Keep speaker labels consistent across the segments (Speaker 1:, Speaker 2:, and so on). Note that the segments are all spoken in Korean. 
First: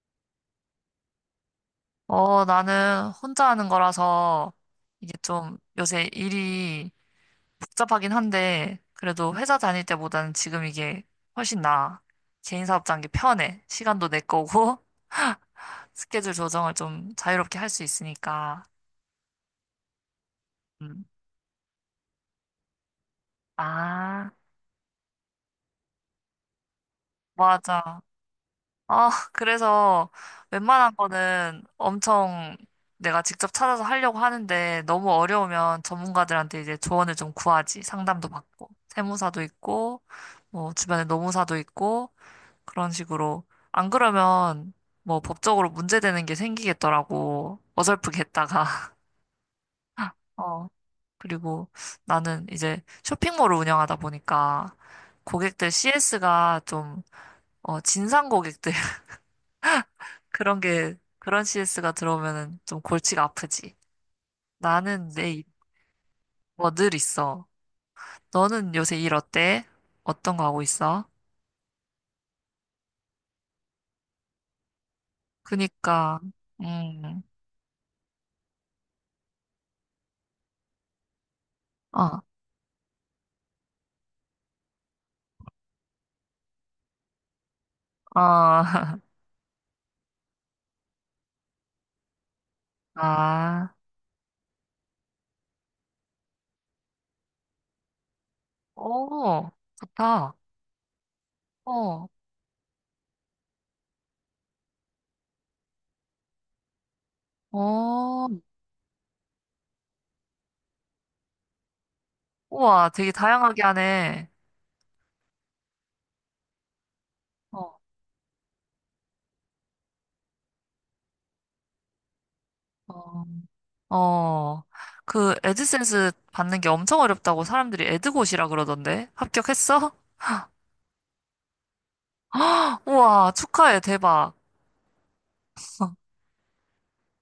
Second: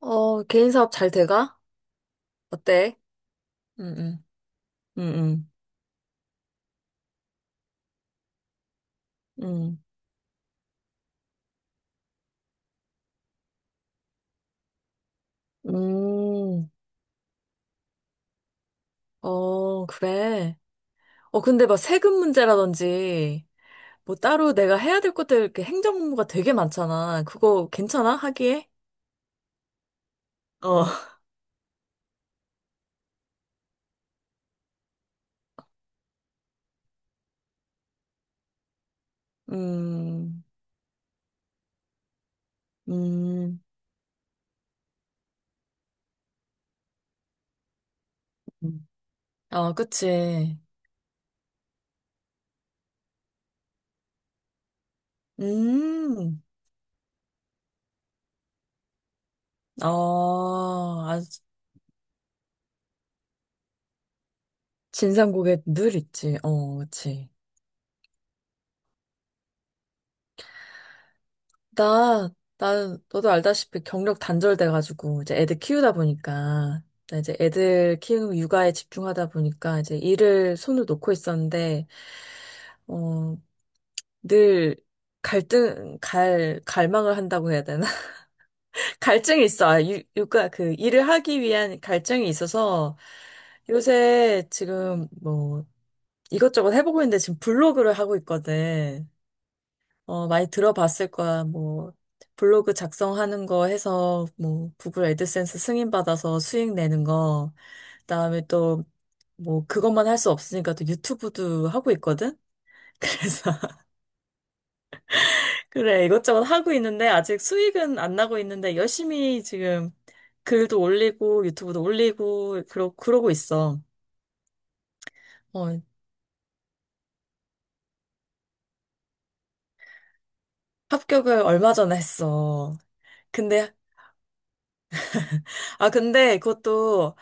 Speaker 1: 어, 개인 사업 잘 돼가?
Speaker 2: 어,
Speaker 1: 어때?
Speaker 2: 나는 혼자 하는
Speaker 1: 응, 응,
Speaker 2: 거라서 이게
Speaker 1: 응,
Speaker 2: 좀 요새 일이 복잡하긴 한데 그래도 회사
Speaker 1: 응,
Speaker 2: 다닐 때보다는 지금 이게 훨씬 나아. 개인 사업자인 게 편해. 시간도 내 거고
Speaker 1: 응.
Speaker 2: 스케줄 조정을 좀 자유롭게 할 수 있으니까.
Speaker 1: 어, 그래.
Speaker 2: 음.
Speaker 1: 어, 근데 막 세금 문제라든지, 뭐
Speaker 2: 아,
Speaker 1: 따로 내가 해야 될 것들, 이렇게 행정 업무가 되게 많잖아. 그거
Speaker 2: 맞아.
Speaker 1: 괜찮아? 하기에?
Speaker 2: 아, 그래서
Speaker 1: 어,
Speaker 2: 웬만한 거는 엄청 내가 직접 찾아서 하려고 하는데 너무 어려우면 전문가들한테 이제 조언을 좀 구하지. 상담도 받고. 세무사도 있고,
Speaker 1: 음,
Speaker 2: 뭐 주변에 노무사도 있고, 그런 식으로.
Speaker 1: 음.
Speaker 2: 안 그러면 뭐 법적으로 문제되는 게 생기겠더라고. 어설프게 했다가.
Speaker 1: 어, 그치.
Speaker 2: 어. 그리고 나는 이제 쇼핑몰을 운영하다 보니까 고객들
Speaker 1: 음,
Speaker 2: CS가 좀, 진상 고객들
Speaker 1: 어, 아,
Speaker 2: 그런 CS가 들어오면은 좀 골치가 아프지. 나는
Speaker 1: 진상 고
Speaker 2: 내,
Speaker 1: 객 늘 있지.
Speaker 2: 뭐
Speaker 1: 어,
Speaker 2: 늘
Speaker 1: 그치.
Speaker 2: 있어. 너는 요새 일 어때? 어떤 거 하고 있어?
Speaker 1: 나, 나, 너도 알다시피 경력 단절돼가지고, 이제 애들 키우다
Speaker 2: 그니까.
Speaker 1: 보니까, 나
Speaker 2: 음.
Speaker 1: 이제 애들 키우는 육아에 집중하다 보니까, 이제 일을 손을 놓고 있었는데,
Speaker 2: 어.
Speaker 1: 어, 늘 갈망을 한다고 해야 되나?
Speaker 2: 어.
Speaker 1: 갈증이 있어. 아, 육아, 그, 일을 하기 위한 갈증이 있어서,
Speaker 2: 아.
Speaker 1: 요새 지금 뭐, 이것저것 해보고 있는데, 지금 블로그를 하고 있거든.
Speaker 2: 오,
Speaker 1: 어,
Speaker 2: 좋다.
Speaker 1: 많이 들어봤을 거야. 뭐,
Speaker 2: 어.
Speaker 1: 블로그 작성하는 거 해서, 뭐, 구글 애드센스 승인받아서 수익 내는 거.
Speaker 2: 어.
Speaker 1: 그다음에 또, 뭐, 그것만 할 수 없으니까 또 유튜브도 하고 있거든?
Speaker 2: 우와, 되게
Speaker 1: 그래서,
Speaker 2: 다양하게 하네.
Speaker 1: 그래, 이것저것 하고 있는데, 아직
Speaker 2: 어.
Speaker 1: 수익은 안 나고 있는데, 열심히 지금 글도 올리고, 유튜브도 올리고,
Speaker 2: 어.
Speaker 1: 그러고 있어.
Speaker 2: 어. 그
Speaker 1: 어,
Speaker 2: 애드센스 받는 게 엄청 어렵다고 사람들이 애드고시라 그러던데? 합격했어?
Speaker 1: 합격을 얼마 전에 했어.
Speaker 2: 우와,
Speaker 1: 근데,
Speaker 2: 축하해, 대박.
Speaker 1: 아, 근데 그것도,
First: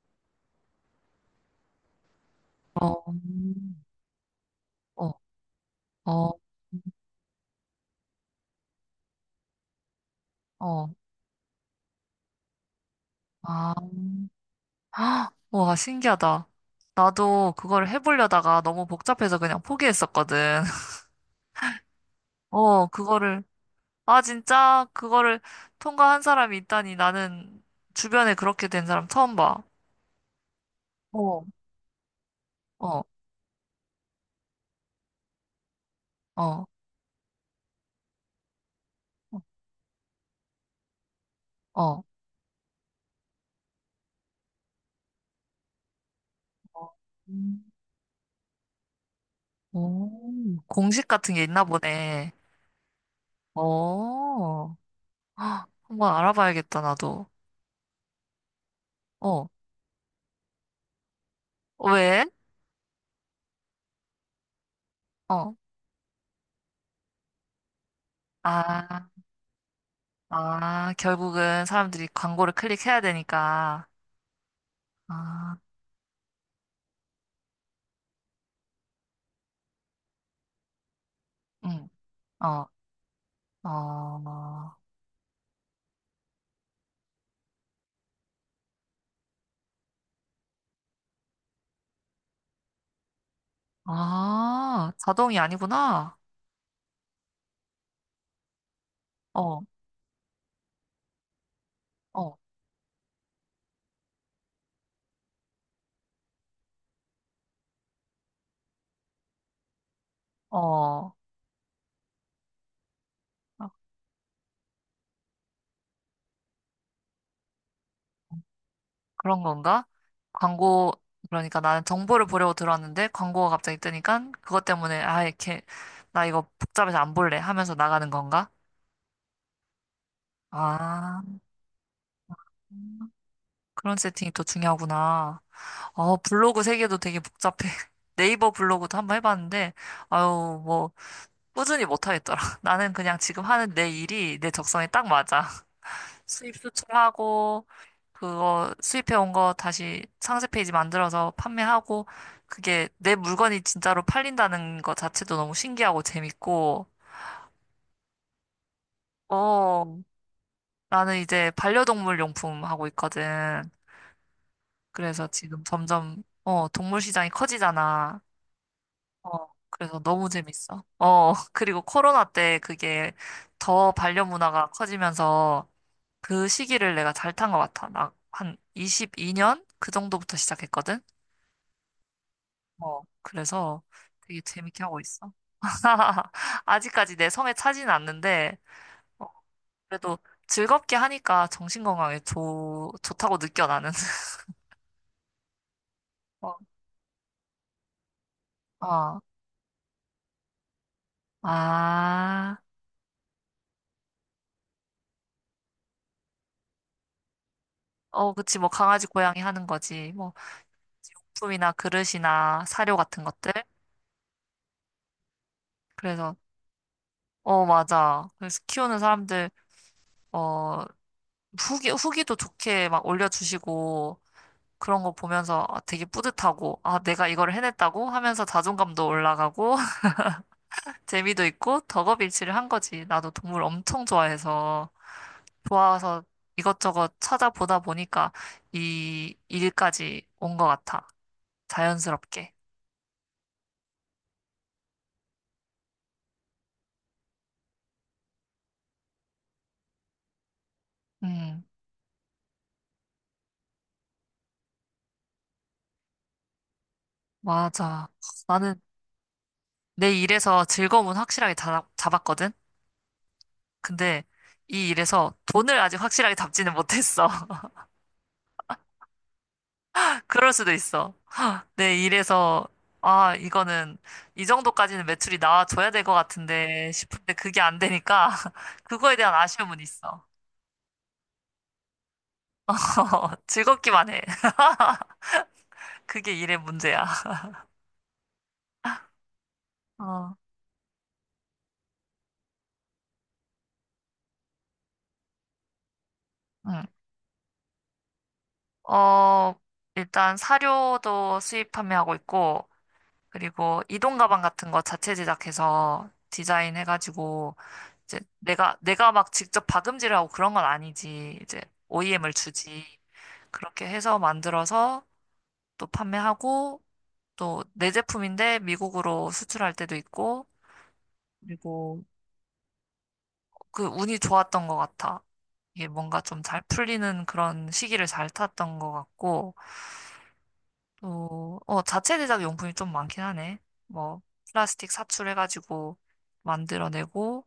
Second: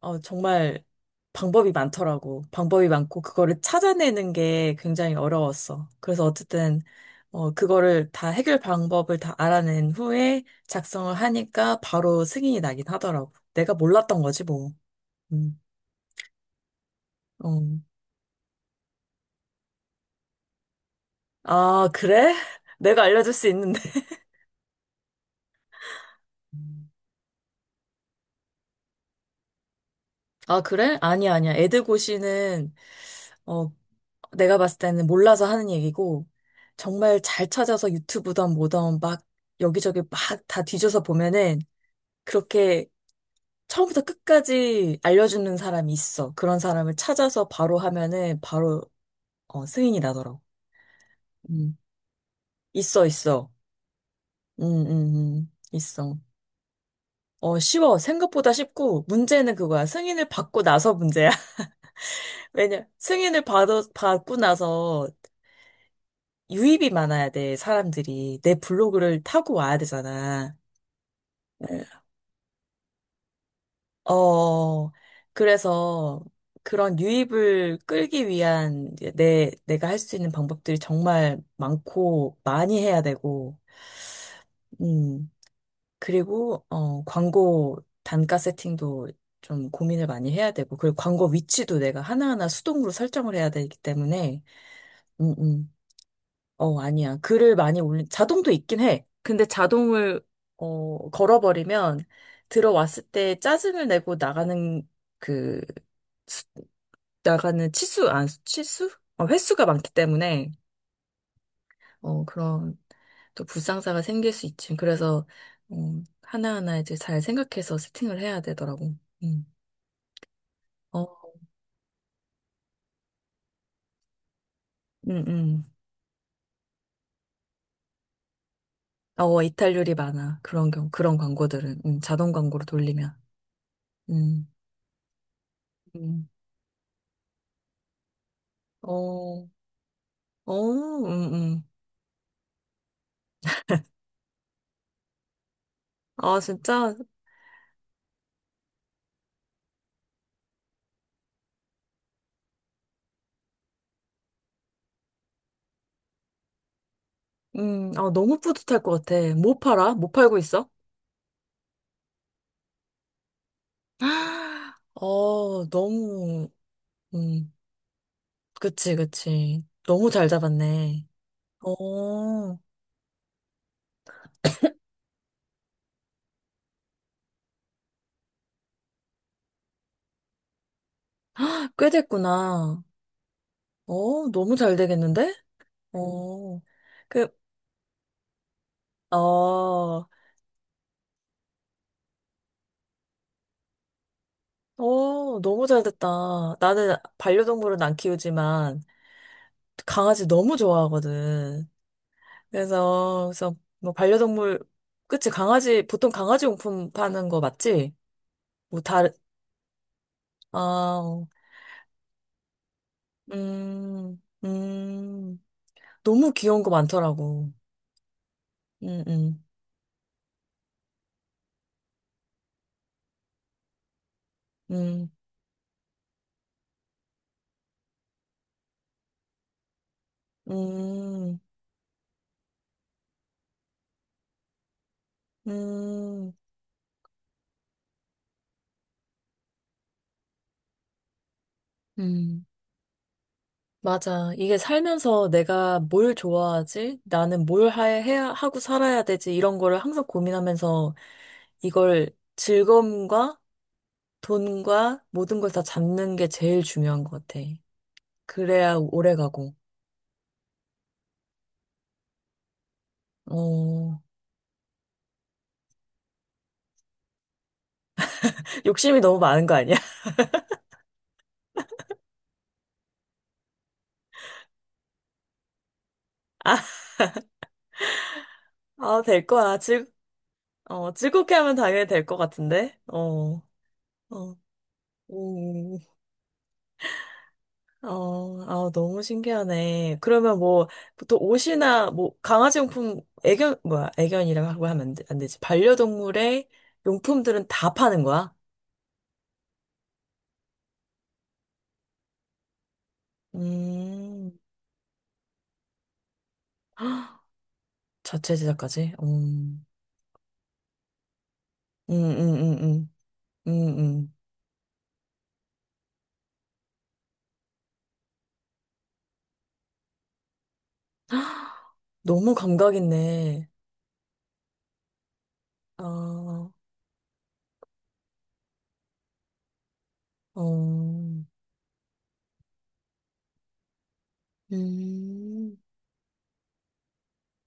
Speaker 1: 어, 정말 방법이 많더라고. 방법이
Speaker 2: 어.
Speaker 1: 많고, 그거를 찾아내는 게
Speaker 2: 어.
Speaker 1: 굉장히 어려웠어. 그래서
Speaker 2: 어.
Speaker 1: 어쨌든, 어, 그거를 다 해결 방법을 다 알아낸 후에
Speaker 2: 어.
Speaker 1: 작성을 하니까 바로 승인이 나긴 하더라고.
Speaker 2: 아.
Speaker 1: 내가 몰랐던 거지, 뭐.
Speaker 2: 아,
Speaker 1: 음,
Speaker 2: 와, 신기하다.
Speaker 1: 어.
Speaker 2: 나도 그거를 해보려다가 너무 복잡해서 그냥 포기했었거든.
Speaker 1: 아, 그래?
Speaker 2: 어,
Speaker 1: 내가 알려줄 수 있는데.
Speaker 2: 아, 진짜? 그거를 통과한 사람이
Speaker 1: 음.
Speaker 2: 있다니 나는 주변에 그렇게 된 사람 처음 봐.
Speaker 1: 아, 그래? 아니야,
Speaker 2: 어.
Speaker 1: 아니야. 애드고시는,
Speaker 2: 어.
Speaker 1: 어, 내가 봤을 때는 몰라서 하는 얘기고,
Speaker 2: 어.
Speaker 1: 정말 잘 찾아서 유튜브든 뭐든 막 여기저기 막 다 뒤져서 보면은
Speaker 2: 어.
Speaker 1: 그렇게 처음부터 끝까지 알려주는 사람이 있어. 그런
Speaker 2: 어.
Speaker 1: 사람을 찾아서
Speaker 2: 음.
Speaker 1: 바로 하면은 바로 어, 승인이 나더라고.
Speaker 2: 오, 공식 같은 게 있나
Speaker 1: 음.
Speaker 2: 보네.
Speaker 1: 있어, 있어. 음,
Speaker 2: 어.
Speaker 1: 음,
Speaker 2: 헉, 한번
Speaker 1: 있어.
Speaker 2: 알아봐야겠다, 나도.
Speaker 1: 어, 쉬워. 생각보다 쉽고,
Speaker 2: 어.
Speaker 1: 문제는 그거야. 승인을 받고 나서 문제야.
Speaker 2: 어, 왜?
Speaker 1: 왜냐, 받고 나서
Speaker 2: 어.
Speaker 1: 유입이 많아야 돼, 사람들이. 내
Speaker 2: 아.
Speaker 1: 블로그를 타고 와야 되잖아.
Speaker 2: 아, 결국은 사람들이 광고를 클릭해야 되니까.
Speaker 1: 어,
Speaker 2: 아.
Speaker 1: 그래서 그런 유입을 끌기 위한 이제 내가 할 수 있는 방법들이 정말
Speaker 2: 응.
Speaker 1: 많고
Speaker 2: 어.
Speaker 1: 많이 해야 되고,
Speaker 2: 어.
Speaker 1: 음, 그리고, 어, 광고 단가 세팅도 좀 고민을 많이 해야 되고, 그리고 광고 위치도 내가 하나하나 수동으로 설정을 해야 되기 때문에,
Speaker 2: 아,
Speaker 1: 음,
Speaker 2: 자동이
Speaker 1: 음,
Speaker 2: 아니구나.
Speaker 1: 어, 아니야. 글을 많이 올린, 자동도 있긴 해. 근데
Speaker 2: 어.
Speaker 1: 자동을, 어, 걸어버리면
Speaker 2: 어.
Speaker 1: 들어왔을 때 짜증을 내고 나가는 그, 나가는 치수, 아, 치수? 어, 횟수가 많기 때문에,
Speaker 2: 어.
Speaker 1: 어, 그런 또
Speaker 2: 아,
Speaker 1: 불상사가 생길 수 있지. 그래서, 어, 하나하나 이제 잘 생각해서 세팅을 해야 되더라고.
Speaker 2: 그런
Speaker 1: 음.
Speaker 2: 건가? 광고,
Speaker 1: 어,
Speaker 2: 그러니까 나는 정보를 보려고 들어왔는데 광고가 갑자기 뜨니까 그것 때문에,
Speaker 1: 음,
Speaker 2: 아, 이렇게,
Speaker 1: 음.
Speaker 2: 나 이거 복잡해서 안 볼래 하면서 나가는 건가?
Speaker 1: 어, 이탈률이 많아. 그런 경우, 그런
Speaker 2: 아,
Speaker 1: 광고들은. 자동 광고로 돌리면.
Speaker 2: 그런 세팅이 또
Speaker 1: 음,
Speaker 2: 중요하구나. 어,
Speaker 1: 음.
Speaker 2: 블로그 세계도 되게 복잡해. 네이버 블로그도 한번
Speaker 1: 어,
Speaker 2: 해봤는데,
Speaker 1: 어,
Speaker 2: 아유, 뭐, 꾸준히 못 하겠더라. 나는 그냥 지금 하는 내 일이 내 적성에 딱 맞아.
Speaker 1: 아,
Speaker 2: 수입
Speaker 1: 진짜,
Speaker 2: 수출하고, 그거 수입해 온 거 다시 상세 페이지 만들어서 판매하고, 그게 내 물건이 진짜로 팔린다는 거 자체도 너무 신기하고 재밌고,
Speaker 1: 아, 너무 뿌듯할 것 같아. 뭐
Speaker 2: 어,
Speaker 1: 팔아? 뭐 팔고 있어?
Speaker 2: 나는 이제 반려동물 용품 하고 있거든. 그래서 지금
Speaker 1: 어,
Speaker 2: 점점,
Speaker 1: 너무,
Speaker 2: 동물 시장이
Speaker 1: 음.
Speaker 2: 커지잖아.
Speaker 1: 그치,
Speaker 2: 어,
Speaker 1: 그치.
Speaker 2: 그래서
Speaker 1: 너무
Speaker 2: 너무
Speaker 1: 잘
Speaker 2: 재밌어.
Speaker 1: 잡았네.
Speaker 2: 어, 그리고 코로나
Speaker 1: 어,
Speaker 2: 때 그게 더 반려 문화가 커지면서 그 시기를 내가 잘 탄 것 같아. 나 한 22년? 그 정도부터 시작했거든?
Speaker 1: 꽤 됐구나.
Speaker 2: 어, 그래서
Speaker 1: 어,
Speaker 2: 되게
Speaker 1: 너무 잘
Speaker 2: 재밌게 하고 있어.
Speaker 1: 되겠는데? 어,
Speaker 2: 아직까지
Speaker 1: 그,
Speaker 2: 내 성에 차지는 않는데,
Speaker 1: 어,
Speaker 2: 어,
Speaker 1: 어,
Speaker 2: 그래도 즐겁게 하니까 정신건강에 좋다고 느껴, 나는.
Speaker 1: 너무 잘 됐다.
Speaker 2: 어.
Speaker 1: 나는 반려동물은 안 키우지만
Speaker 2: 어.
Speaker 1: 강아지 너무 좋아하거든.
Speaker 2: 아.
Speaker 1: 그래서, 그래서 뭐 반려동물, 그치, 강아지, 보통 강아지 용품 파는 거 맞지?
Speaker 2: 어, 그치, 뭐,
Speaker 1: 뭐
Speaker 2: 강아지,
Speaker 1: 다른,
Speaker 2: 고양이 하는 거지. 뭐,
Speaker 1: 아, 어,
Speaker 2: 용품이나 그릇이나 사료 같은 것들.
Speaker 1: 음, 음, 너무
Speaker 2: 그래서,
Speaker 1: 귀여운 거 많더라고.
Speaker 2: 어, 맞아. 그래서 키우는
Speaker 1: 음, 음,
Speaker 2: 사람들, 어, 후기도 좋게 막 올려주시고, 그런
Speaker 1: 음.
Speaker 2: 거 보면서 아, 되게 뿌듯하고, 아, 내가 이걸 해냈다고 하면서 자존감도 올라가고,
Speaker 1: 음,
Speaker 2: 재미도 있고, 덕업일치를 한 거지. 나도 동물 엄청 좋아해서, 좋아서
Speaker 1: 음,
Speaker 2: 이것저것 찾아보다 보니까 이 일까지 온 것 같아.
Speaker 1: 음.
Speaker 2: 자연스럽게.
Speaker 1: 맞아. 이게 살면서 내가 뭘 좋아하지? 나는 뭘 해야, 하고 살아야 되지? 이런 거를 항상 고민하면서
Speaker 2: 음,
Speaker 1: 이걸 즐거움과 돈과 모든 걸 다 잡는 게 제일 중요한 것 같아.
Speaker 2: 맞아.
Speaker 1: 그래야
Speaker 2: 나는
Speaker 1: 오래 가고.
Speaker 2: 내 일에서 즐거움은 확실하게 잡았거든?
Speaker 1: 어,
Speaker 2: 근데 이 일에서 돈을 아직 확실하게 잡지는 못했어.
Speaker 1: 욕심이 너무 많은 거 아니야?
Speaker 2: 그럴 수도 있어. 네, 아, 이 정도까지는 매출이 나와줘야 될 것 같은데 싶은데 그게 안 되니까,
Speaker 1: 아,
Speaker 2: 그거에
Speaker 1: 될
Speaker 2: 대한
Speaker 1: 거야.
Speaker 2: 아쉬움은 있어.
Speaker 1: 어, 즐겁게 하면 당연히 될 것 같은데? 어,
Speaker 2: 즐겁기만 해.
Speaker 1: 어, 음.
Speaker 2: 그게 일의 문제야.
Speaker 1: 어, 아, 너무 신기하네.
Speaker 2: 어.
Speaker 1: 그러면 뭐, 보통 옷이나, 뭐, 강아지 용품, 애견, 뭐야, 애견이라고 하고 하면 안 되지. 반려동물의
Speaker 2: 응.
Speaker 1: 용품들은 다 파는 거야?
Speaker 2: 어, 일단 사료도 수입 판매하고 있고, 그리고 이동
Speaker 1: 음,
Speaker 2: 가방 같은 거 자체 제작해서
Speaker 1: 헉,
Speaker 2: 디자인해가지고, 이제
Speaker 1: 자체
Speaker 2: 내가,
Speaker 1: 제작까지?
Speaker 2: 내가 막 직접 박음질을 하고 그런 건 아니지. 이제
Speaker 1: 음,
Speaker 2: OEM을
Speaker 1: 음, 음,
Speaker 2: 주지.
Speaker 1: 음, 음,
Speaker 2: 그렇게
Speaker 1: 음.
Speaker 2: 해서 만들어서 또 판매하고 또 내 제품인데 미국으로 수출할 때도 있고 그리고
Speaker 1: 너무 감각 있네.
Speaker 2: 그 운이 좋았던 것 같아.
Speaker 1: 아,
Speaker 2: 이게 뭔가 좀
Speaker 1: 어,
Speaker 2: 잘 풀리는 그런 시기를 잘 탔던 것 같고
Speaker 1: 음,
Speaker 2: 또 자체 제작 용품이 좀 많긴 하네. 뭐 플라스틱
Speaker 1: 음.
Speaker 2: 사출해가지고 만들어내고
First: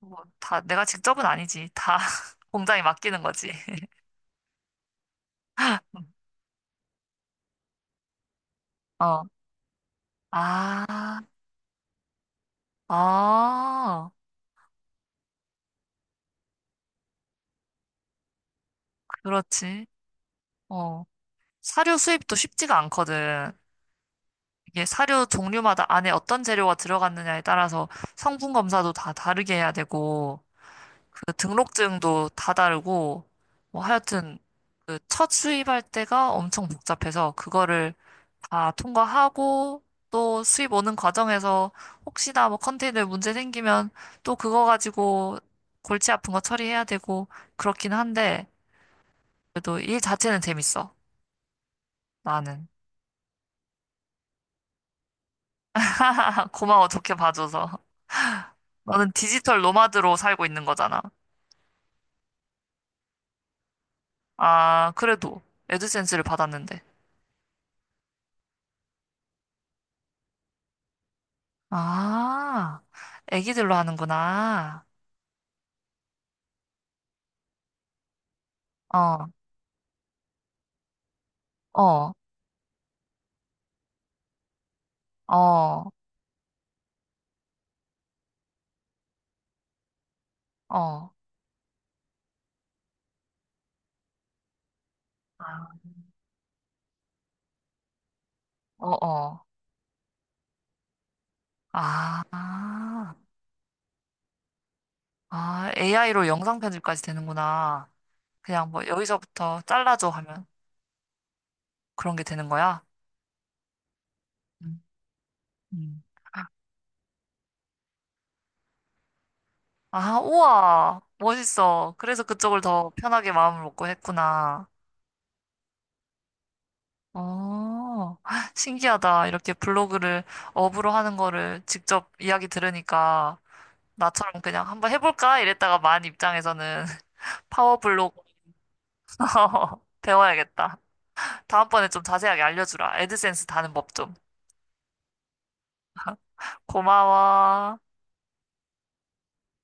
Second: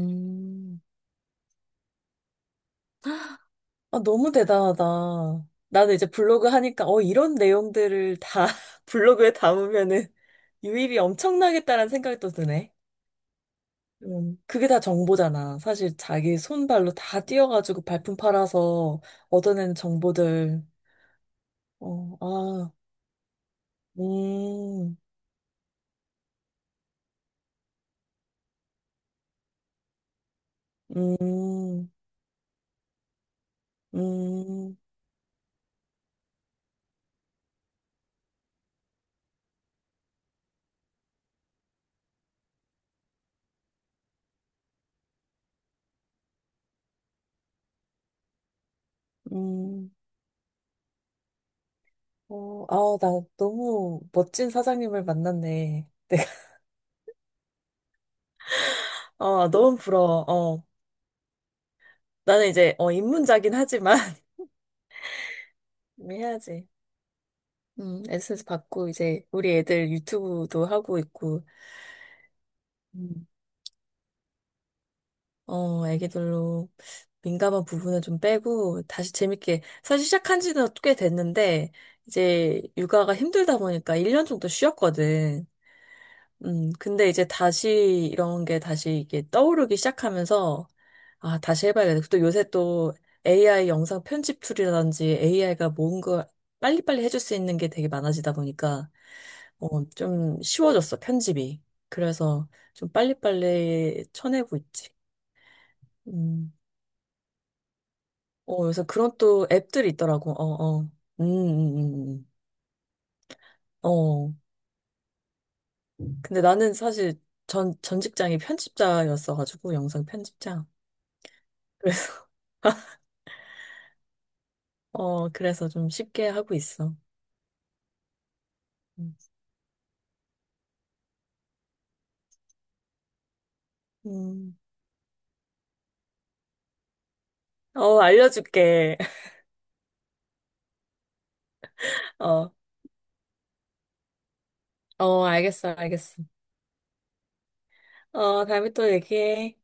Speaker 2: 뭐 다 내가 직접은 아니지. 다 공장에 맡기는 거지.
Speaker 1: 아, 너무 대단하다. 나는 이제 블로그 하니까, 어, 이런 내용들을 다
Speaker 2: 어.
Speaker 1: 블로그에 담으면은 유입이
Speaker 2: 아.
Speaker 1: 엄청나겠다라는 생각이 또 드네.
Speaker 2: 아,
Speaker 1: 그게 다 정보잖아. 사실 자기 손발로 다 뛰어가지고 발품 팔아서 얻어낸
Speaker 2: 그렇지.
Speaker 1: 정보들.
Speaker 2: 어. 사료
Speaker 1: 어,
Speaker 2: 수입도
Speaker 1: 아,
Speaker 2: 쉽지가 않거든. 이게
Speaker 1: 음,
Speaker 2: 사료 종류마다 안에 어떤 재료가 들어갔느냐에 따라서 성분 검사도 다 다르게 해야 되고, 그
Speaker 1: 음,
Speaker 2: 등록증도 다 다르고, 뭐 하여튼
Speaker 1: 음,
Speaker 2: 그 첫 수입할 때가 엄청 복잡해서 그거를 다 통과하고 또 수입 오는 과정에서 혹시나 뭐 컨테이너에 문제 생기면 또 그거 가지고 골치 아픈 거 처리해야 되고 그렇긴 한데 그래도
Speaker 1: 음.
Speaker 2: 일 자체는 재밌어.
Speaker 1: 어,
Speaker 2: 나는.
Speaker 1: 아, 나 너무 멋진 사장님을 만났네. 내가,
Speaker 2: 고마워, 좋게 봐줘서. 너는
Speaker 1: 어,
Speaker 2: 디지털
Speaker 1: 너무
Speaker 2: 노마드로
Speaker 1: 부러워.
Speaker 2: 살고
Speaker 1: 어,
Speaker 2: 있는 거잖아.
Speaker 1: 나는 이제, 어, 입문자긴 하지만.
Speaker 2: 아, 그래도 애드센스를
Speaker 1: 해야지.
Speaker 2: 받았는데.
Speaker 1: 에센스 받고 이제 우리 애들 유튜브도 하고 있고,
Speaker 2: 아,
Speaker 1: 음.
Speaker 2: 애기들로 하는구나.
Speaker 1: 어, 애기들로 민감한 부분은 좀 빼고 다시
Speaker 2: 어.
Speaker 1: 재밌게 사실 시작한 지는 꽤 됐는데
Speaker 2: 어.
Speaker 1: 이제 육아가 힘들다 보니까 1년 정도 쉬었거든.
Speaker 2: 어.
Speaker 1: 근데 이제 다시 이런 게 다시 이게 떠오르기 시작하면서
Speaker 2: 어.
Speaker 1: 아, 다시 해봐야겠다. 또 요새 또 AI 영상 편집 툴이라든지
Speaker 2: 아.
Speaker 1: AI가 뭔가 빨리빨리 해줄 수 있는 게 되게 많아지다
Speaker 2: 어.
Speaker 1: 보니까
Speaker 2: 어.
Speaker 1: 어, 좀 쉬워졌어, 편집이. 그래서
Speaker 2: 아.
Speaker 1: 좀 빨리빨리 쳐내고 있지.
Speaker 2: 아, AI로
Speaker 1: 음.
Speaker 2: 영상 편집까지 되는구나.
Speaker 1: 어,
Speaker 2: 그냥
Speaker 1: 그래서
Speaker 2: 뭐
Speaker 1: 그런 또
Speaker 2: 여기서부터
Speaker 1: 앱들이
Speaker 2: 잘라줘
Speaker 1: 있더라고.
Speaker 2: 하면
Speaker 1: 어, 어. 음, 음,
Speaker 2: 그런 게
Speaker 1: 음.
Speaker 2: 되는 거야.
Speaker 1: 음. 어.
Speaker 2: 음. 음.
Speaker 1: 근데 나는 사실 전 직장이 편집자였어가지고, 영상
Speaker 2: 아,
Speaker 1: 편집자.
Speaker 2: 우와, 멋있어.
Speaker 1: 그래서,
Speaker 2: 그래서 그쪽을 더 편하게 마음을 먹고 했구나.
Speaker 1: 어, 그래서 좀 쉽게 하고 있어.
Speaker 2: 어,
Speaker 1: 음.
Speaker 2: 신기하다. 이렇게 블로그를 업으로 하는 거를 직접 이야기 들으니까 나처럼
Speaker 1: 음.
Speaker 2: 그냥 한번 해볼까? 이랬다가 만 입장에서는 파워
Speaker 1: 어,
Speaker 2: 블로그
Speaker 1: 알려줄게.
Speaker 2: 배워야겠다. 다음번에 좀 자세하게
Speaker 1: 어,
Speaker 2: 알려주라. 애드센스 다는 법 좀.
Speaker 1: 어, 알겠어, 알겠어.
Speaker 2: 고마워.
Speaker 1: 어, 다음에 또 얘기해.